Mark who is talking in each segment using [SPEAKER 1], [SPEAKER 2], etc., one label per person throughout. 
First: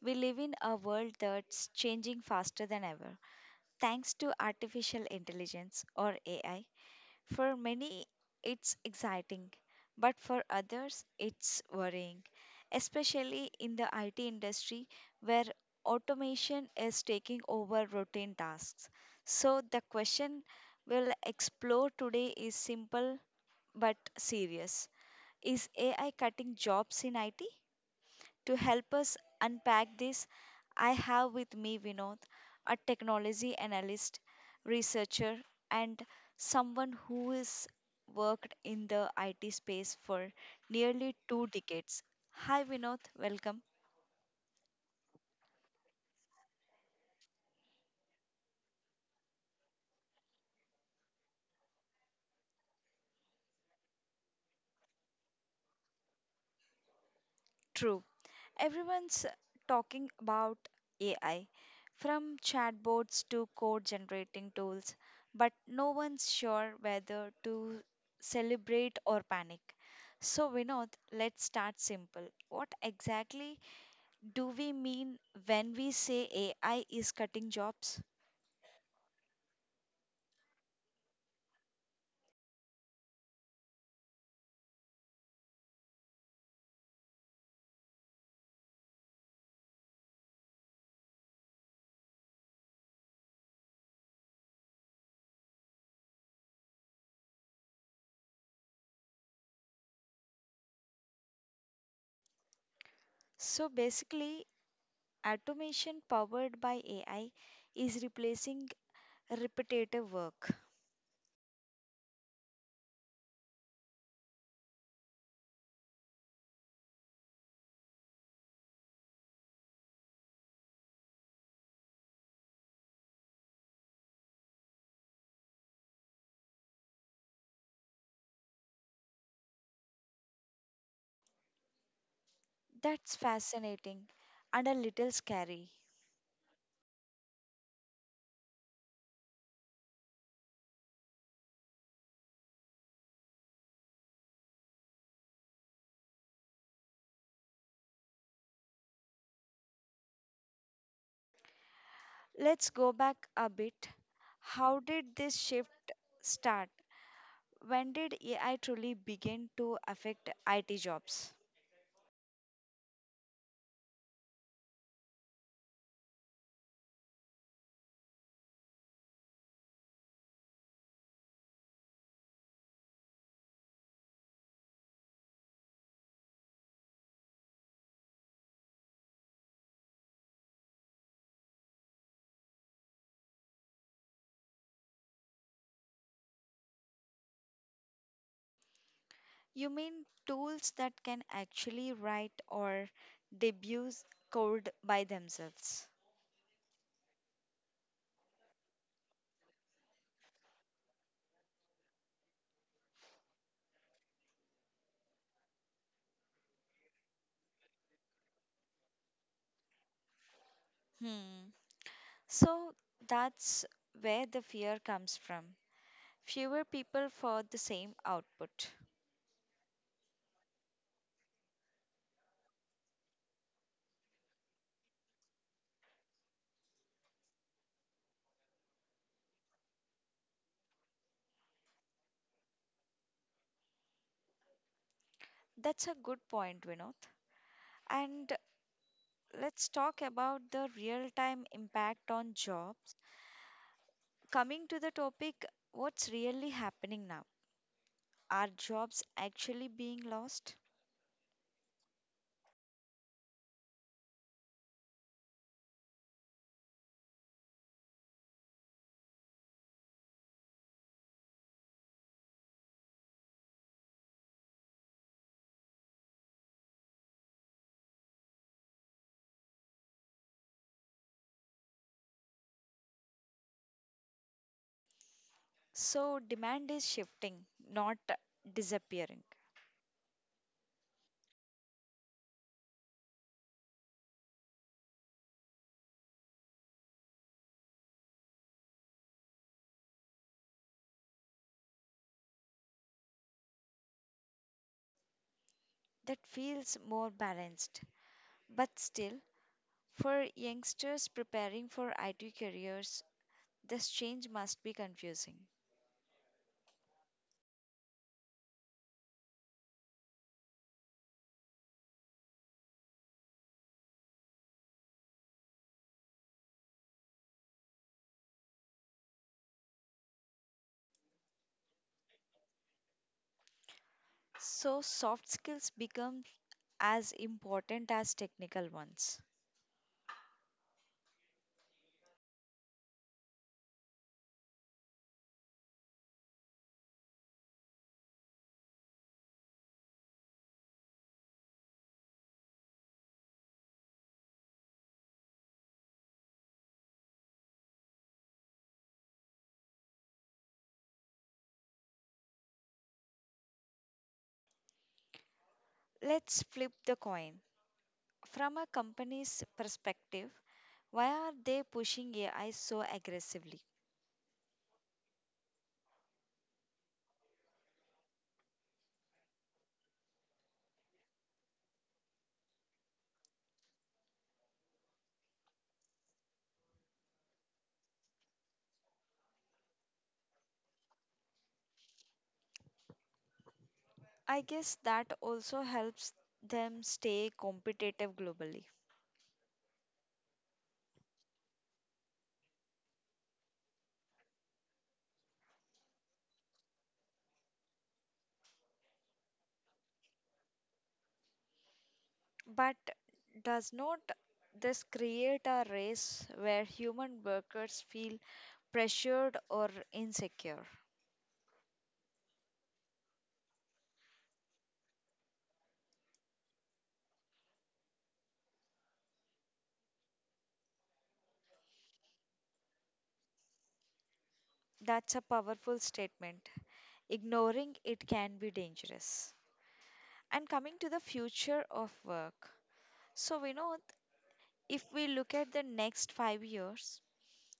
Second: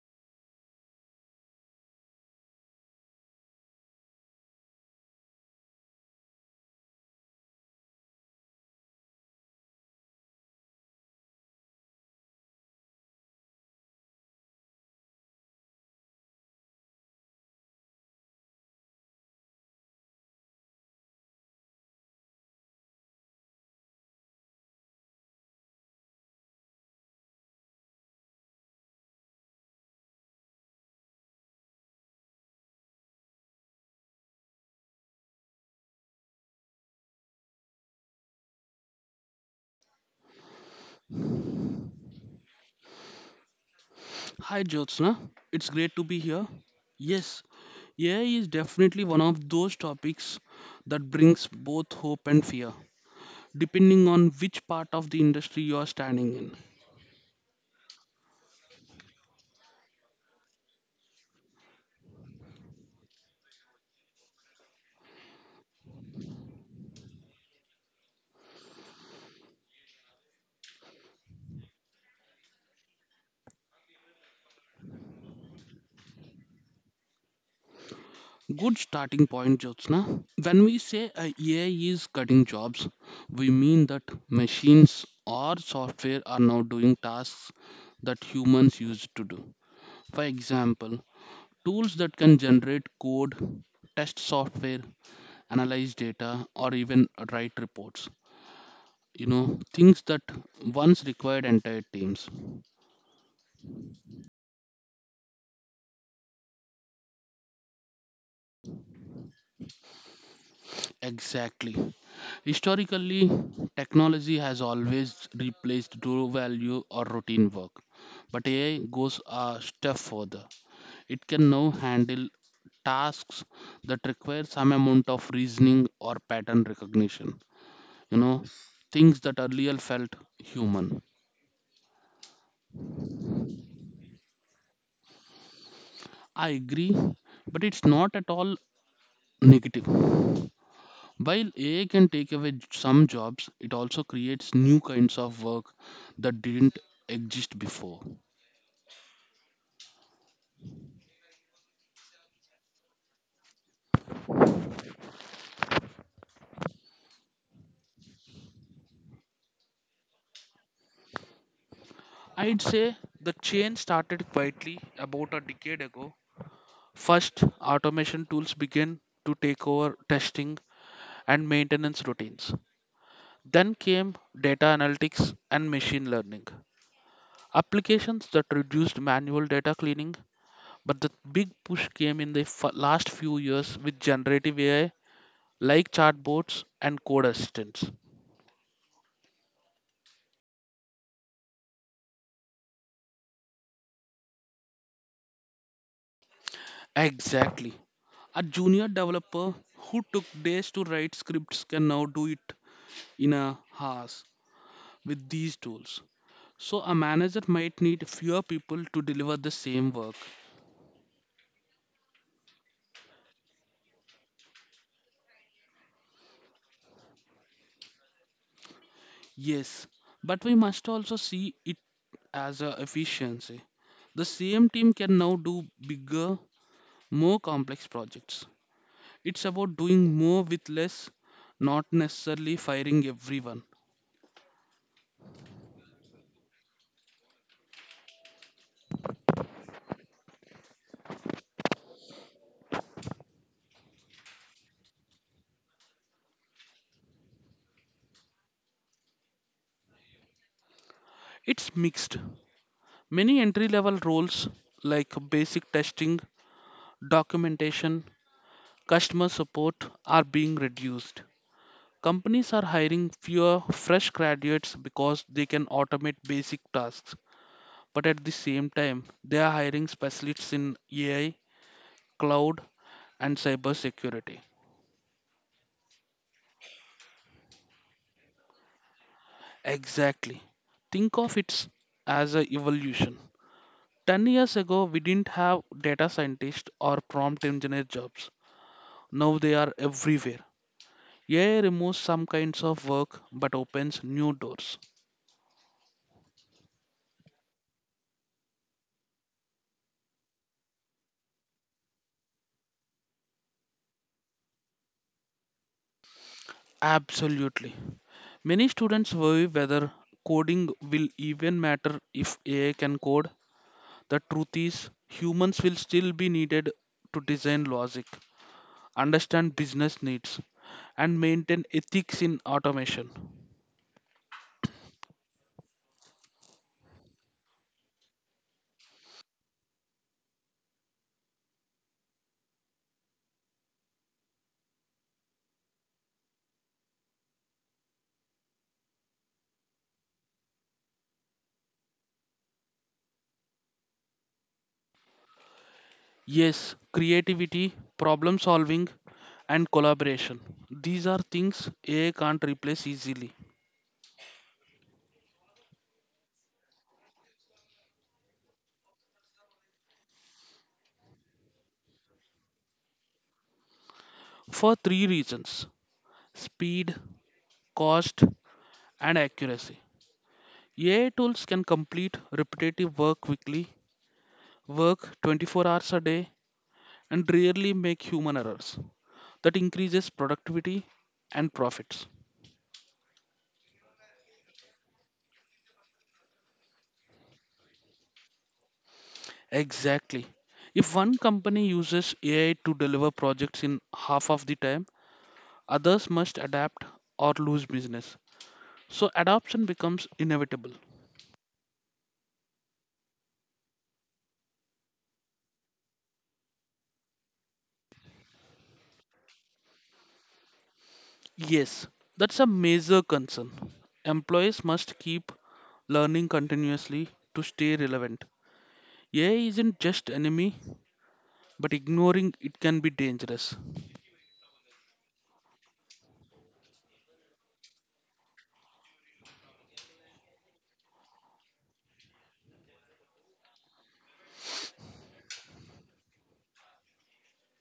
[SPEAKER 1] We live in a world that's changing faster than ever thanks to artificial intelligence or AI. For many, it's exciting, but for others, it's worrying, especially in the IT industry where automation is taking over routine tasks. So, the question we'll explore today is simple but serious. Is AI cutting jobs in IT? To help us unpack this, I have with me Vinod, a technology analyst, researcher, and someone who has worked in the IT space for nearly two decades. Hi, Vinod. Welcome.
[SPEAKER 2] Hi Jyotsna, it's great to be here. Yes, AI is definitely one of those topics that brings both hope and fear, depending on which part of the industry you are standing in.
[SPEAKER 1] True. Everyone's talking about AI, from chatbots to code generating tools, but no one's sure whether to celebrate or panic. So, Vinod, let's start simple. What exactly do we mean when we say AI is cutting jobs?
[SPEAKER 2] Good starting point, Jyotsna. When we say AI is cutting jobs, we mean that machines or software are now doing tasks that humans used to do. For example, tools that can generate code, test software, analyze data, or even write reports. You know, things that once required entire teams.
[SPEAKER 1] So, basically, automation powered by AI is replacing repetitive work.
[SPEAKER 2] Exactly. Historically, technology has always replaced raw value or routine work. But AI goes a step further. It can now handle tasks that require some amount of reasoning or pattern recognition. You know, things that earlier felt human.
[SPEAKER 1] That's fascinating and a little scary.
[SPEAKER 2] I agree, but it's not at all negative. While AI can take away some jobs, it also creates new kinds of work that didn't exist before.
[SPEAKER 1] Let's go back a bit. How did this shift start? When did AI truly begin to affect IT jobs?
[SPEAKER 2] I'd say the change started quietly about a decade ago. First, automation tools began to take over testing and maintenance routines. Then came data analytics and machine learning, applications that reduced manual data cleaning. But the big push came in the last few years with generative AI like chatbots and code assistants.
[SPEAKER 1] You mean tools that can actually write or debug code by themselves?
[SPEAKER 2] Exactly. A junior developer who took days to write scripts can now do it in a hours with these tools. So a manager might need fewer people to deliver the same work.
[SPEAKER 1] Hmm. So that's where the fear comes from. Fewer people for the same output.
[SPEAKER 2] Yes, but we must also see it as a efficiency. The same team can now do bigger, more complex projects. It's about doing more with less, not necessarily firing everyone.
[SPEAKER 1] That's a good point, Vinod. And let's talk about the real time impact on jobs. Coming to the topic, what's really happening now? Are jobs actually being lost?
[SPEAKER 2] It's mixed. Many entry level roles like basic testing, documentation, customer support are being reduced. Companies are hiring fewer fresh graduates because they can automate basic tasks, but at the same time, they are hiring specialists in AI, cloud, and cybersecurity.
[SPEAKER 1] So, demand is shifting, not disappearing.
[SPEAKER 2] Exactly. Think of it as an evolution. 10 years ago, we didn't have data scientist or prompt engineer jobs. Now they are everywhere. AI removes some kinds of work but opens new doors.
[SPEAKER 1] That feels more balanced. But still, for youngsters preparing for IT careers, this change must be confusing.
[SPEAKER 2] Absolutely. Many students worry whether coding will even matter if AI can code. The truth is, humans will still be needed to design logic, understand business needs, and maintain ethics in automation.
[SPEAKER 1] So, soft skills become as important as technical ones.
[SPEAKER 2] Yes, creativity, problem solving, and collaboration. These are things AI can't replace easily.
[SPEAKER 1] Let's flip the coin. From a company's perspective, why are they pushing AI so aggressively?
[SPEAKER 2] For three reasons: speed, cost, and accuracy. AI tools can complete repetitive work quickly, work 24 hours a day, and rarely make human errors. That increases productivity and profits.
[SPEAKER 1] I guess that also helps them stay competitive globally.
[SPEAKER 2] Exactly. If one company uses AI to deliver projects in half of the time, others must adapt or lose business. So adoption becomes inevitable.
[SPEAKER 1] But does not this create a race where human workers feel pressured or insecure?
[SPEAKER 2] Yes, that's a major concern. Employees must keep learning continuously to stay relevant. AI isn't just enemy, but ignoring it can be dangerous.
[SPEAKER 1] That's a powerful statement. Ignoring it can be dangerous. And coming to the future of work. So, Vinod, if we look at the next 5 years,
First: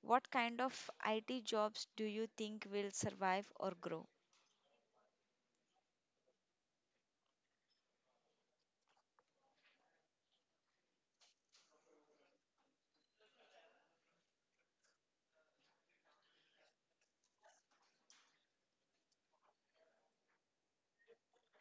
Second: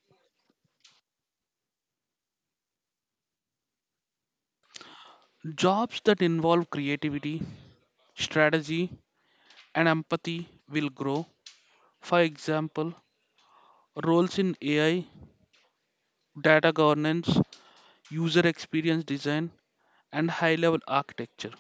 [SPEAKER 1] what kind of IT jobs do you think will survive or grow?
[SPEAKER 2] Jobs that involve creativity, strategy, and empathy will grow. For example, roles in AI, data governance, user experience design, and high level architecture.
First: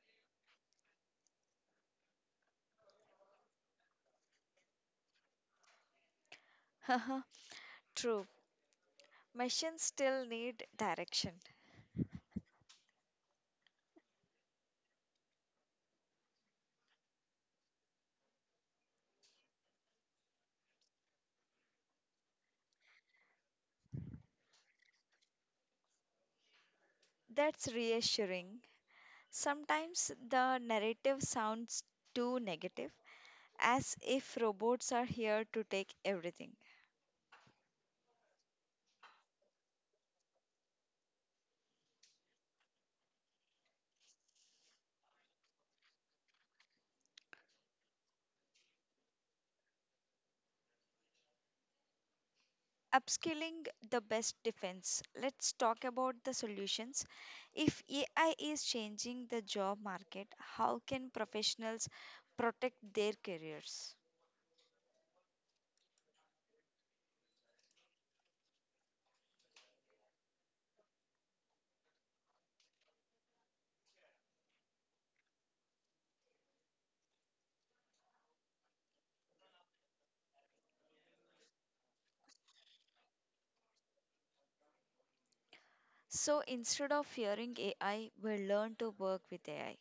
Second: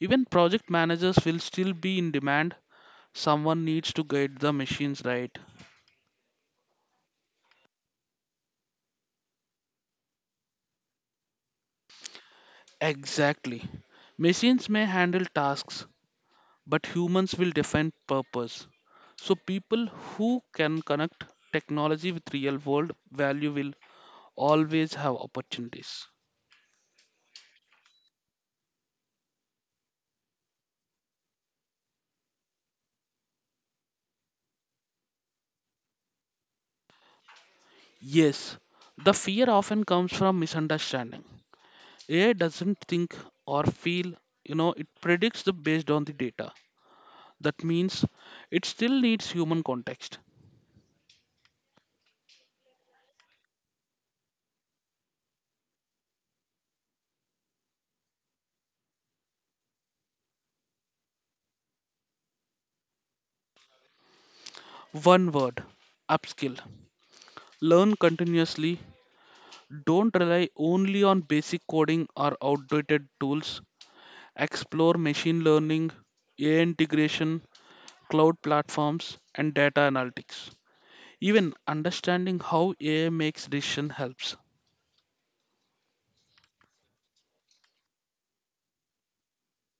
[SPEAKER 2] Even project managers will still be in demand. Someone needs to guide the machines right.
[SPEAKER 1] True, machines still need direction.
[SPEAKER 2] Exactly. Machines may handle tasks, but humans will define purpose. So people who can connect technology with real world value will always have opportunities.
[SPEAKER 1] That's reassuring. Sometimes the narrative sounds too negative, as if robots are here to take everything.
[SPEAKER 2] Yes, the fear often comes from misunderstanding. AI doesn't think or feel, it predicts the based on the data. That means it still needs human context.
[SPEAKER 1] Upskilling the best defense. Let's talk about the solutions. If AI is changing the job market, how can professionals protect their careers?
[SPEAKER 2] One word, upskill. Learn continuously. Don't rely only on basic coding or outdated tools. Explore machine learning, AI integration, cloud platforms, and data analytics. Even understanding how AI makes decision helps.
[SPEAKER 1] So instead of fearing AI, we learn to work with AI.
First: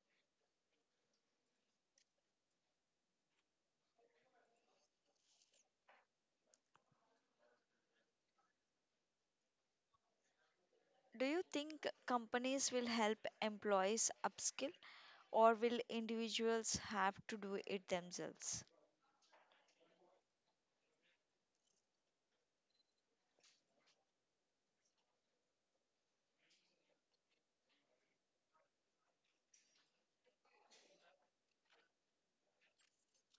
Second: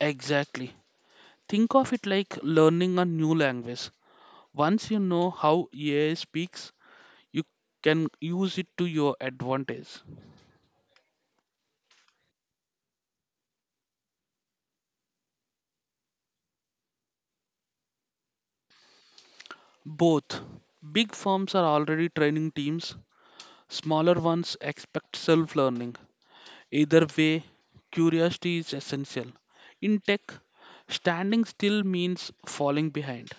[SPEAKER 2] Exactly. Think of it like learning a new language. Once you know how AI speaks, you can use it to your advantage.
[SPEAKER 1] Do you think companies will help employees upskill or will individuals have to do it themselves?
[SPEAKER 2] Both. Big firms are already training teams, smaller ones expect self learning. Either way, curiosity is essential. In tech, standing still means falling behind.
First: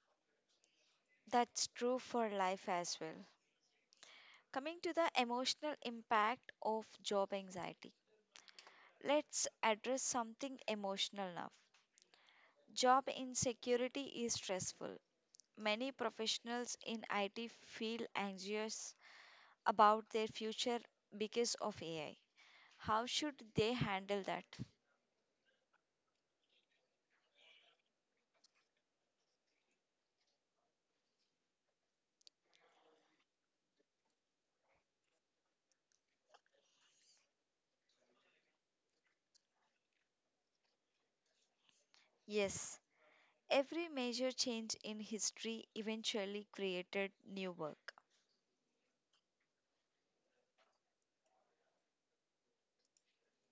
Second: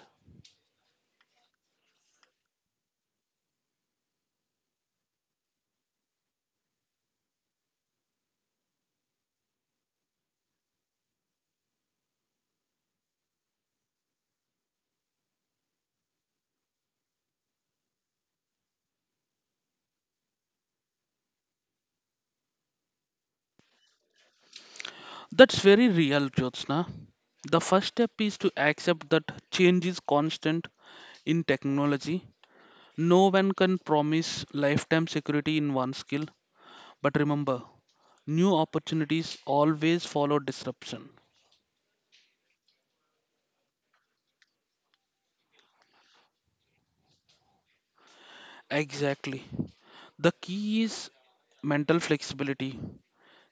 [SPEAKER 1] That's true for life as well. Coming to the emotional impact of job anxiety, let's address something emotional now. Job insecurity is stressful. Many professionals in IT feel anxious about their future because of AI. How should they handle that?
[SPEAKER 2] That's very real, Jyotsna. The first step is to accept that change is constant in technology. No one can promise lifetime security in one skill, but remember, new opportunities always follow disruption.
[SPEAKER 1] Yes, every major change in history eventually created new work.
[SPEAKER 2] Exactly. The key is mental flexibility.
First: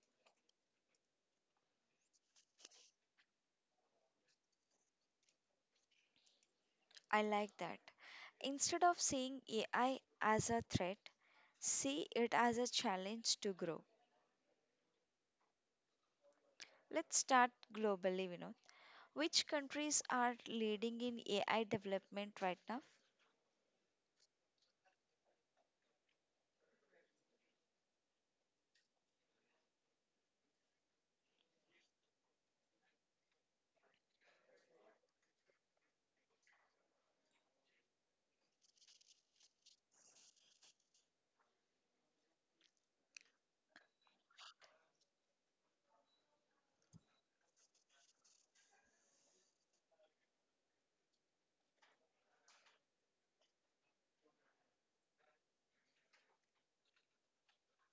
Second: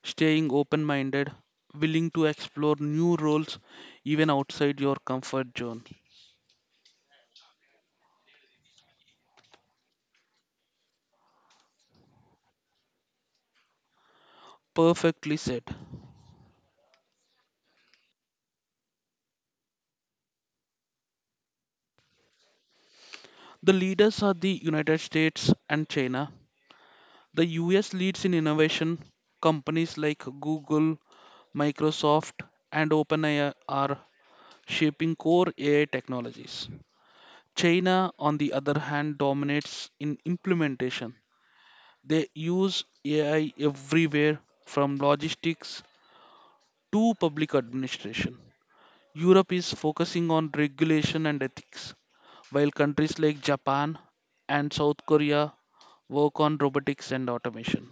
[SPEAKER 2] Staying open minded, willing to explore new roles even outside your comfort zone.
[SPEAKER 1] I like that. Instead of seeing AI as a threat, see it as a challenge to grow.
[SPEAKER 2] Perfectly said.
[SPEAKER 1] Let's start globally, you know. Which countries are leading in AI development right now?
[SPEAKER 2] The leaders are the United States and China. The US leads in innovation. Companies like Google, Microsoft, and OpenAI are shaping core AI technologies. China, on the other hand, dominates in implementation. They use AI everywhere from logistics to public administration. Europe is focusing on regulation and ethics, while countries like Japan and South Korea work on robotics and automation.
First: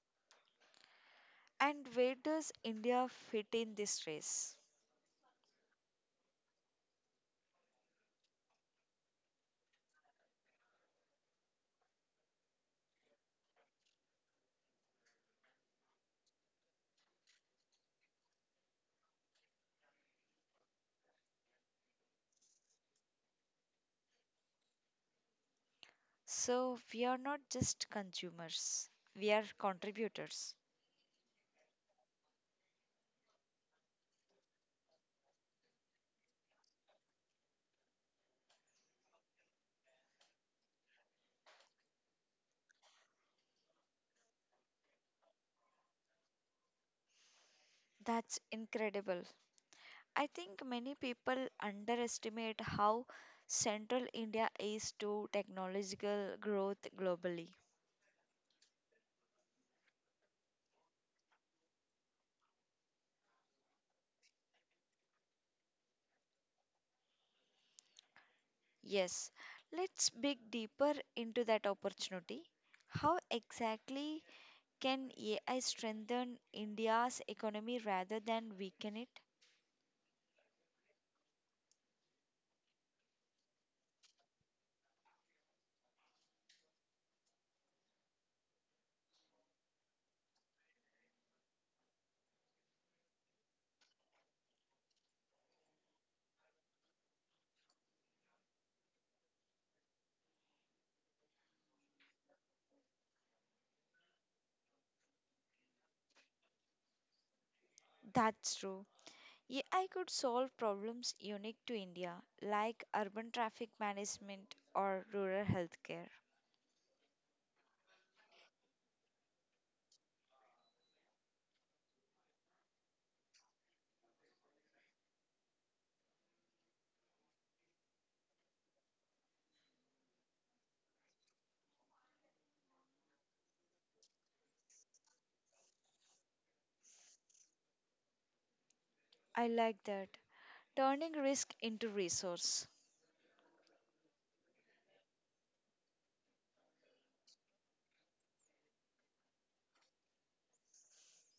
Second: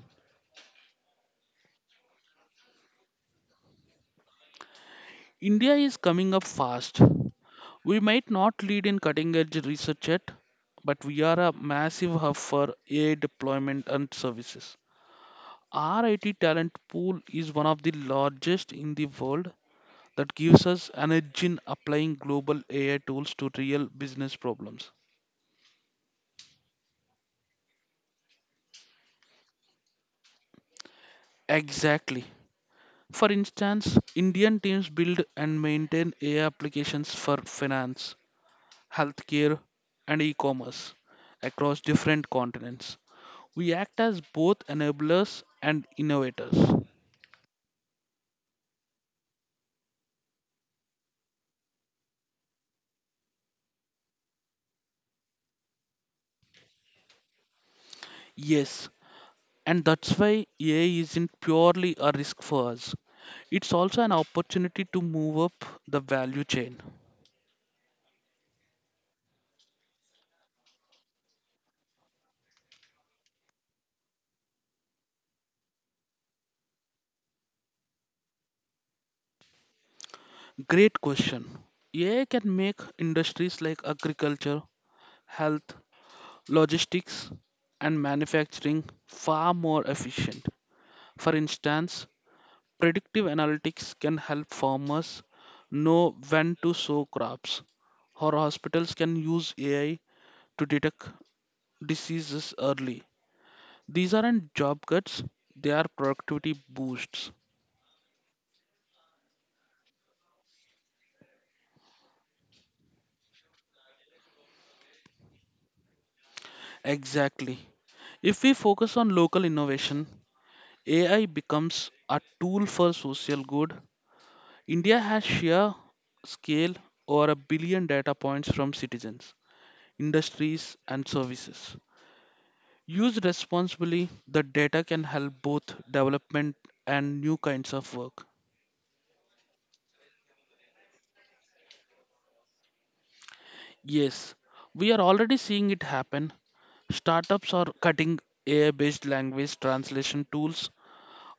[SPEAKER 1] And where does India fit in this race?
[SPEAKER 2] India is coming up fast. We might not lead in cutting edge research yet, but we are a massive hub for AI deployment and services. Our IT talent pool is one of the largest in the world that gives us an edge in applying global AI tools to real business problems.
[SPEAKER 1] So, we are not just consumers, we are contributors.
[SPEAKER 2] Exactly. For instance, Indian teams build and maintain AI applications for finance, healthcare, and e commerce across different continents. We act as both enablers and innovators.
[SPEAKER 1] That's incredible. I think many people underestimate how central India is to technological growth globally.
[SPEAKER 2] Yes, and that's why AI isn't purely a risk for us. It's also an opportunity to move up the value chain.
[SPEAKER 1] Yes, let's dig deeper into that opportunity. How exactly can AI strengthen India's economy rather than weaken it?
[SPEAKER 2] Great question. AI can make industries like agriculture, health, logistics, and manufacturing far more efficient. For instance, predictive analytics can help farmers know when to sow crops, or hospitals can use AI to detect diseases early. These aren't job cuts, they are productivity boosts.
[SPEAKER 1] That's true. AI could solve problems unique to India, like urban traffic management or rural healthcare.
[SPEAKER 2] Exactly. If we focus on local innovation, AI becomes a tool for social good. India has sheer scale, over a billion data points from citizens, industries, and services. Used responsibly, the data can help both development and new kinds of work.
[SPEAKER 1] I like that. Turning risk into resource.
[SPEAKER 2] Yes, we are already seeing it happen. Startups are cutting AI based language translation tools,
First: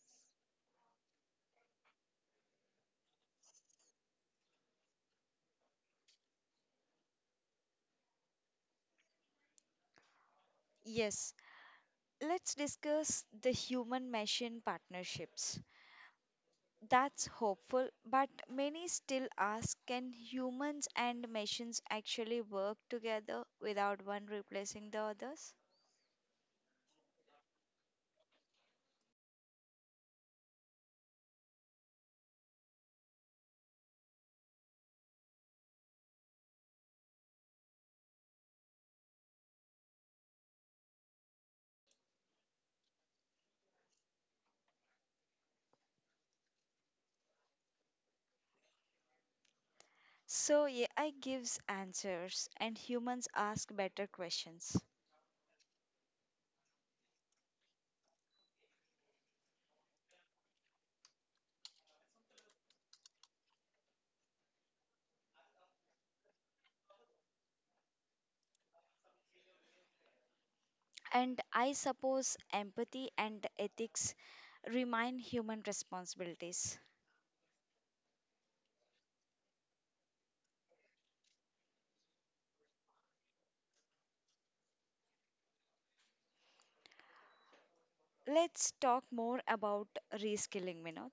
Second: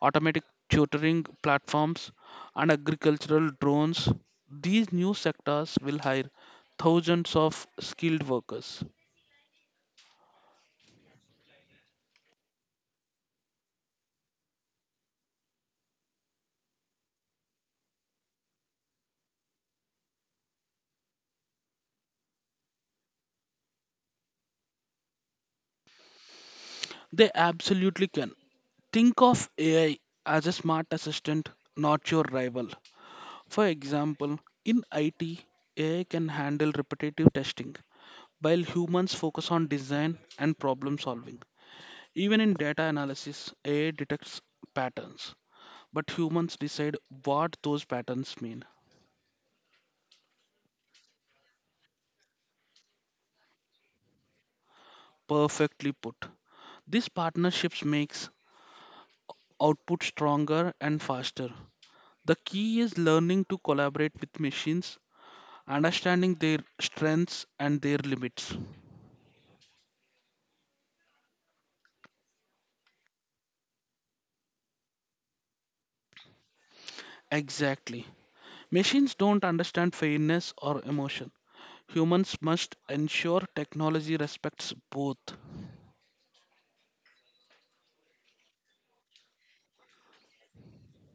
[SPEAKER 2] automatic tutoring platforms, and agricultural drones. These new sectors will hire thousands of skilled workers.
[SPEAKER 1] Yes. Let's discuss the human machine partnerships. That's hopeful, but many still ask, can humans and machines actually work together without one replacing the others?
[SPEAKER 2] They absolutely can. Think of AI as a smart assistant, not your rival. For example, in IT, AI can handle repetitive testing, while humans focus on design and problem solving. Even in data analysis, AI detects patterns, but humans decide what those patterns mean.
[SPEAKER 1] So AI gives answers and humans ask better questions.
[SPEAKER 2] Perfectly put. These partnerships makes output stronger and faster. The key is learning to collaborate with machines, understanding their strengths and their limits.
[SPEAKER 1] And I suppose empathy and ethics remain human responsibilities.
[SPEAKER 2] Exactly. Machines don't understand fairness or emotion. Humans must ensure technology respects both.
[SPEAKER 1] Let's talk more about reskilling, Vinod.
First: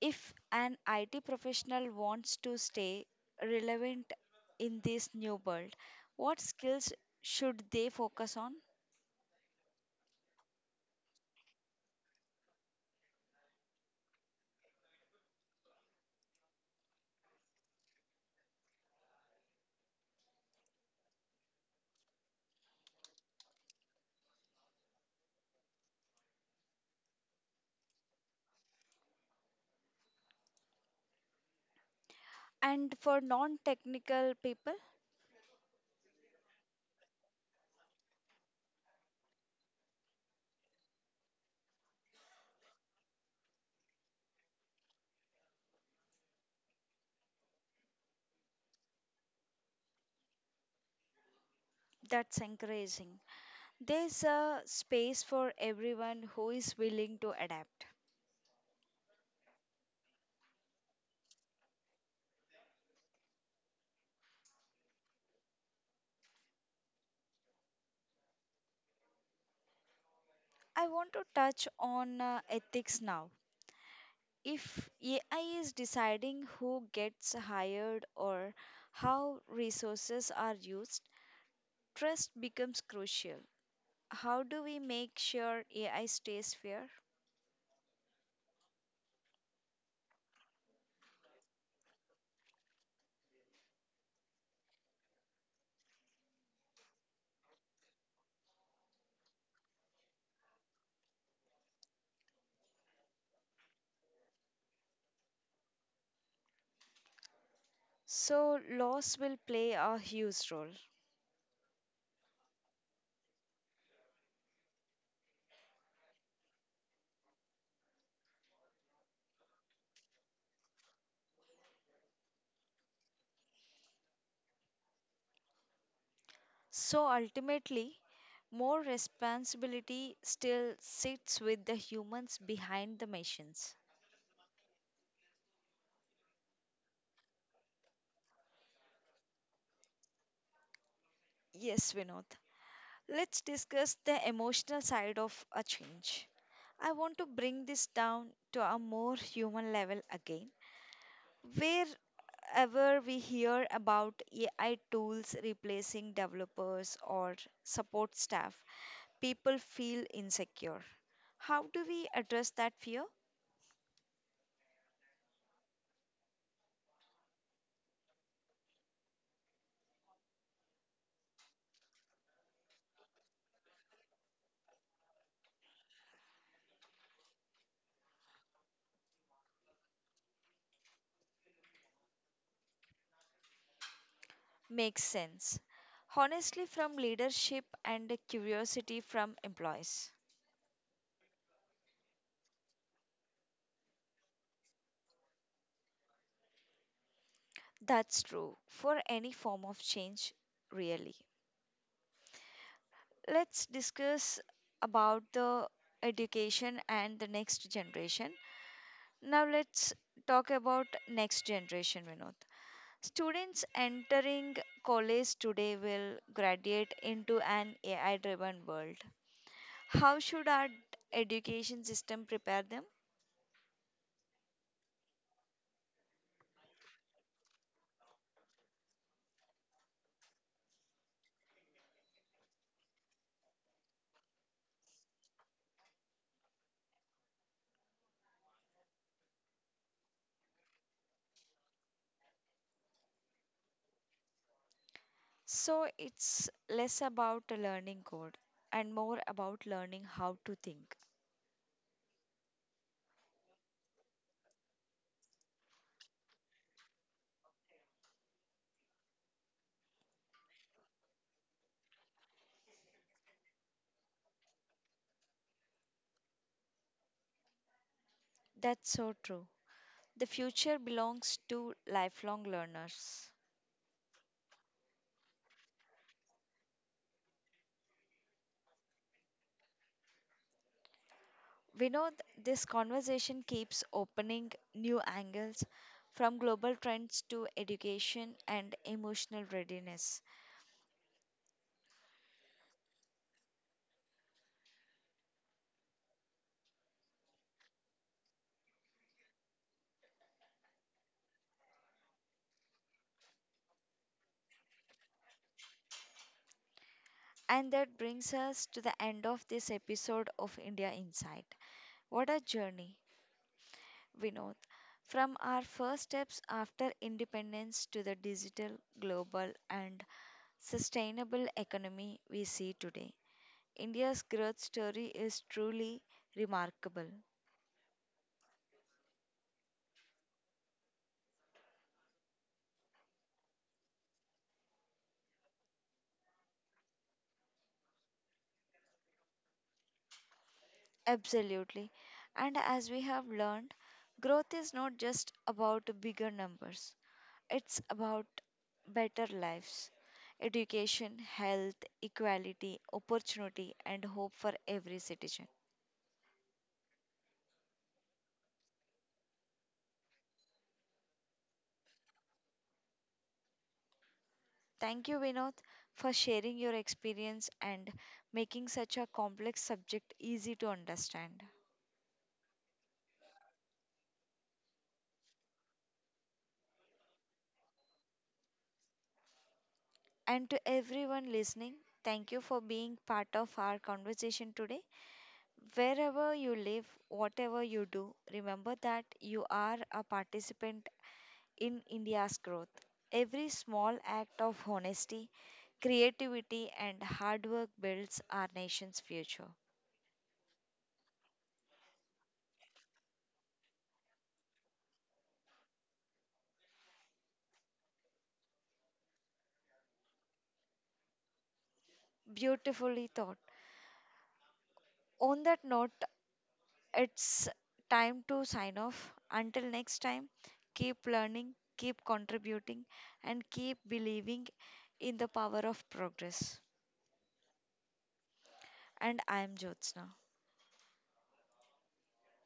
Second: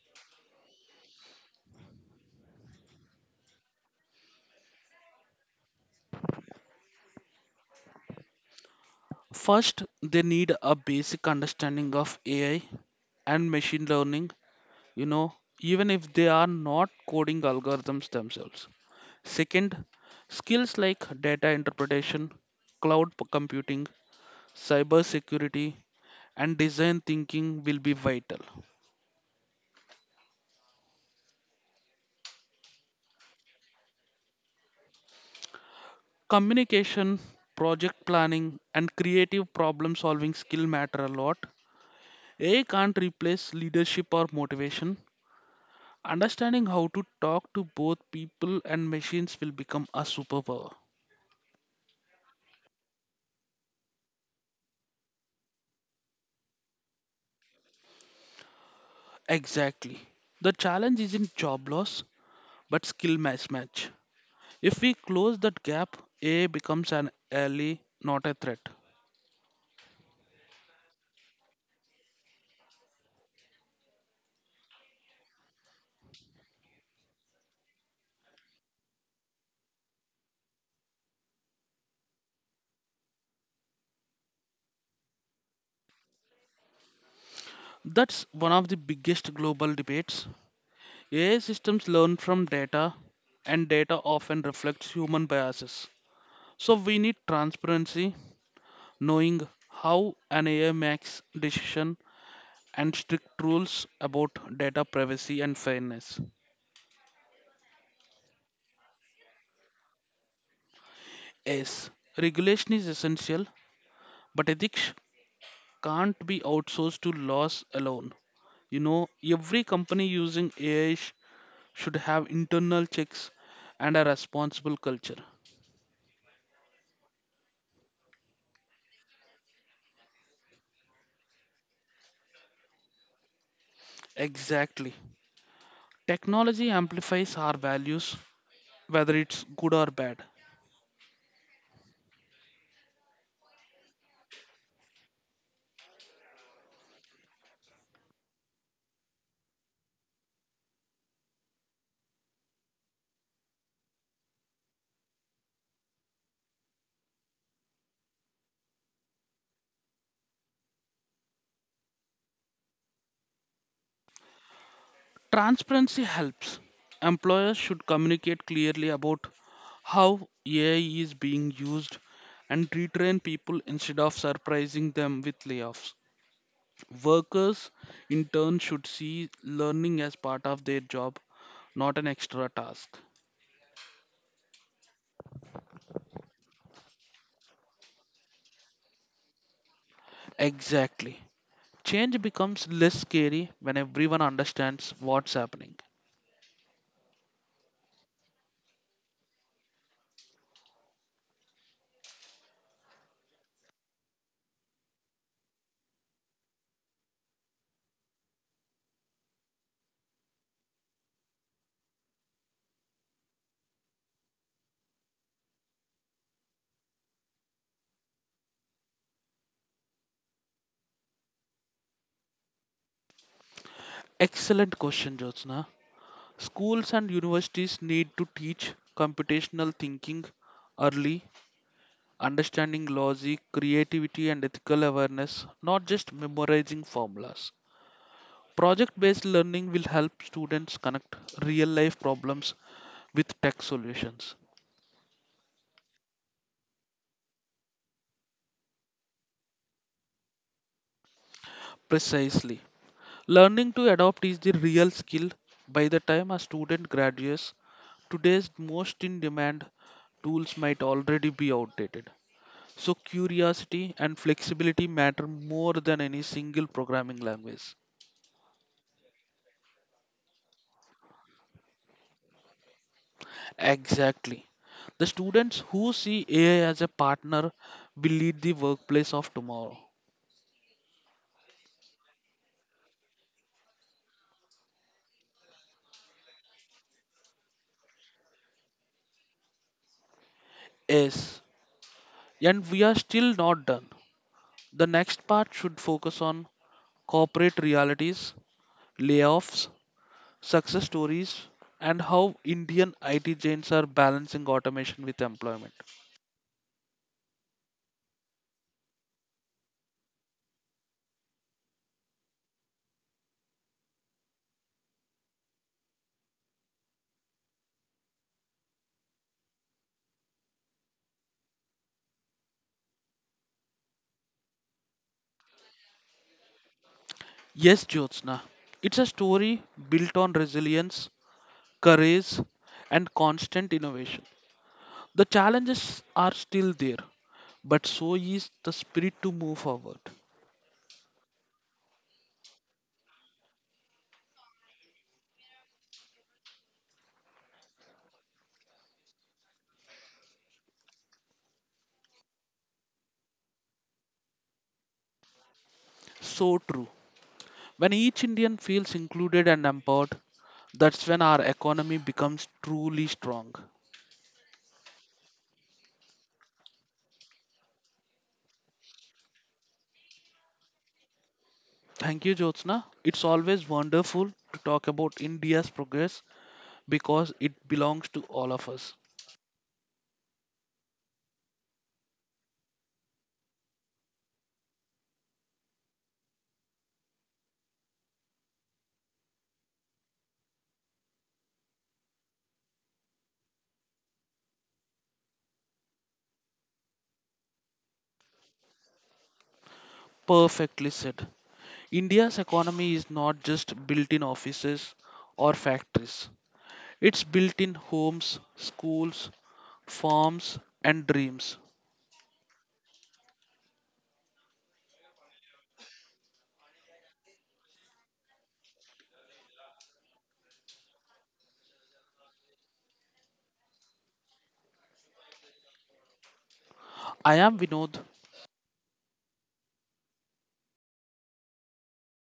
[SPEAKER 1] If an IT professional wants to stay relevant in this new world, what skills should they focus on?
[SPEAKER 2] First, they need a basic understanding of AI and machine learning, you know, even if they are not coding algorithms themselves. Second, skills like data interpretation, computing, cybersecurity, and design thinking will be vital.
[SPEAKER 1] And for non technical people,
[SPEAKER 2] Communication, project planning, and creative problem solving skill matter a lot. AI can't replace leadership or motivation. Understanding how to talk to both people and machines will become a superpower.
[SPEAKER 1] that's encouraging. There's a space for everyone who is willing to adapt.
[SPEAKER 2] Exactly. The challenge isn't job loss, but skill mismatch. If we close that gap, AI becomes an ally, not a threat.
[SPEAKER 1] I want to touch on ethics now. If AI is deciding who gets hired or how resources are used, trust becomes crucial. How do we make sure AI stays fair?
[SPEAKER 2] That's one of the biggest global debates. AI systems learn from data, and data often reflects human biases. So we need transparency, knowing how an AI makes decision, and strict rules about data privacy and fairness.
[SPEAKER 1] So, laws will play a huge role.
[SPEAKER 2] S. Regulation is essential, but ethics can't be outsourced to laws alone. Every company using AI should have internal checks and a responsible culture.
[SPEAKER 1] So, ultimately, more responsibility still sits with the humans behind the machines.
[SPEAKER 2] Exactly. Technology amplifies our values, whether it's good or bad.
[SPEAKER 1] Yes, Vinod. Let's discuss the emotional side of a change. I want to bring this down to a more human level again. Wherever we hear about AI tools replacing developers or support staff, people feel insecure. How do we address that fear?
[SPEAKER 2] Transparency helps. Employers should communicate clearly about how AI is being used and retrain people instead of surprising them with layoffs. Workers, in turn, should see learning as part of their job, not an extra task.
[SPEAKER 1] Makes sense. Honestly, from leadership and curiosity from employees.
[SPEAKER 2] Exactly. Change becomes less scary when everyone understands what's happening.
[SPEAKER 1] That's true for any form of change, really. Let's discuss about the education and the next generation. Now, let's talk about next generation, Vinod. Students entering college today will graduate into an AI driven world. How should our education system prepare them?
[SPEAKER 2] Excellent question, Jyotsna. Schools and universities need to teach computational thinking early, understanding logic, creativity, and ethical awareness, not just memorizing formulas. Project based learning will help students connect real life problems with tech solutions.
[SPEAKER 1] So it's less about a learning code and more about learning how to think.
[SPEAKER 2] Precisely. Learning to adopt is the real skill. By the time a student graduates, today's most in demand tools might already be outdated. So curiosity and flexibility matter more than any single programming language.
[SPEAKER 1] That's so true. The future belongs to lifelong learners.
[SPEAKER 2] Exactly. The students who see AI as a partner will lead the workplace of tomorrow.
[SPEAKER 1] We know this conversation keeps opening new angles from global trends to education and emotional readiness.
[SPEAKER 2] Yes. And we are still not done. The next part should focus on corporate realities, layoffs, success stories, and how Indian IT giants are balancing automation with employment.
[SPEAKER 1] And that brings us to the end of this episode of India Insight. What a journey! Vinod. From our first steps after independence to the digital, global, and sustainable economy we see today, India's growth story is truly remarkable.
[SPEAKER 2] Yes, Jyotsna. It's a story built on resilience, courage, and constant innovation. The challenges are still there, but so is the spirit to move forward.
[SPEAKER 1] Absolutely. And as we have learned, growth is not just about bigger numbers, it's about better lives, education, health, equality, opportunity, and hope for every citizen.
[SPEAKER 2] So true. When each Indian feels included and empowered, that's when our economy becomes truly strong.
[SPEAKER 1] Thank you, Vinod, for sharing your experience and making such a complex subject easy to understand.
[SPEAKER 2] Thank you, Jyotsna. It's always wonderful to talk about India's progress because it belongs to all of us.
[SPEAKER 1] And to everyone listening, thank you for being part of our conversation today. Wherever you live, whatever you do, remember that you are a participant in India's growth. Every small act of honesty, creativity, and hard work builds our nation's future.
[SPEAKER 2] Perfectly said. India's economy is not just built in offices or factories, it's built in homes, schools, farms, and dreams.
[SPEAKER 1] Beautifully thought. On that note, it's time to sign off. Until next time, keep learning, keep contributing, and keep believing in the power of progress.
[SPEAKER 2] I am Vinod,
[SPEAKER 1] And I am Jyotsna.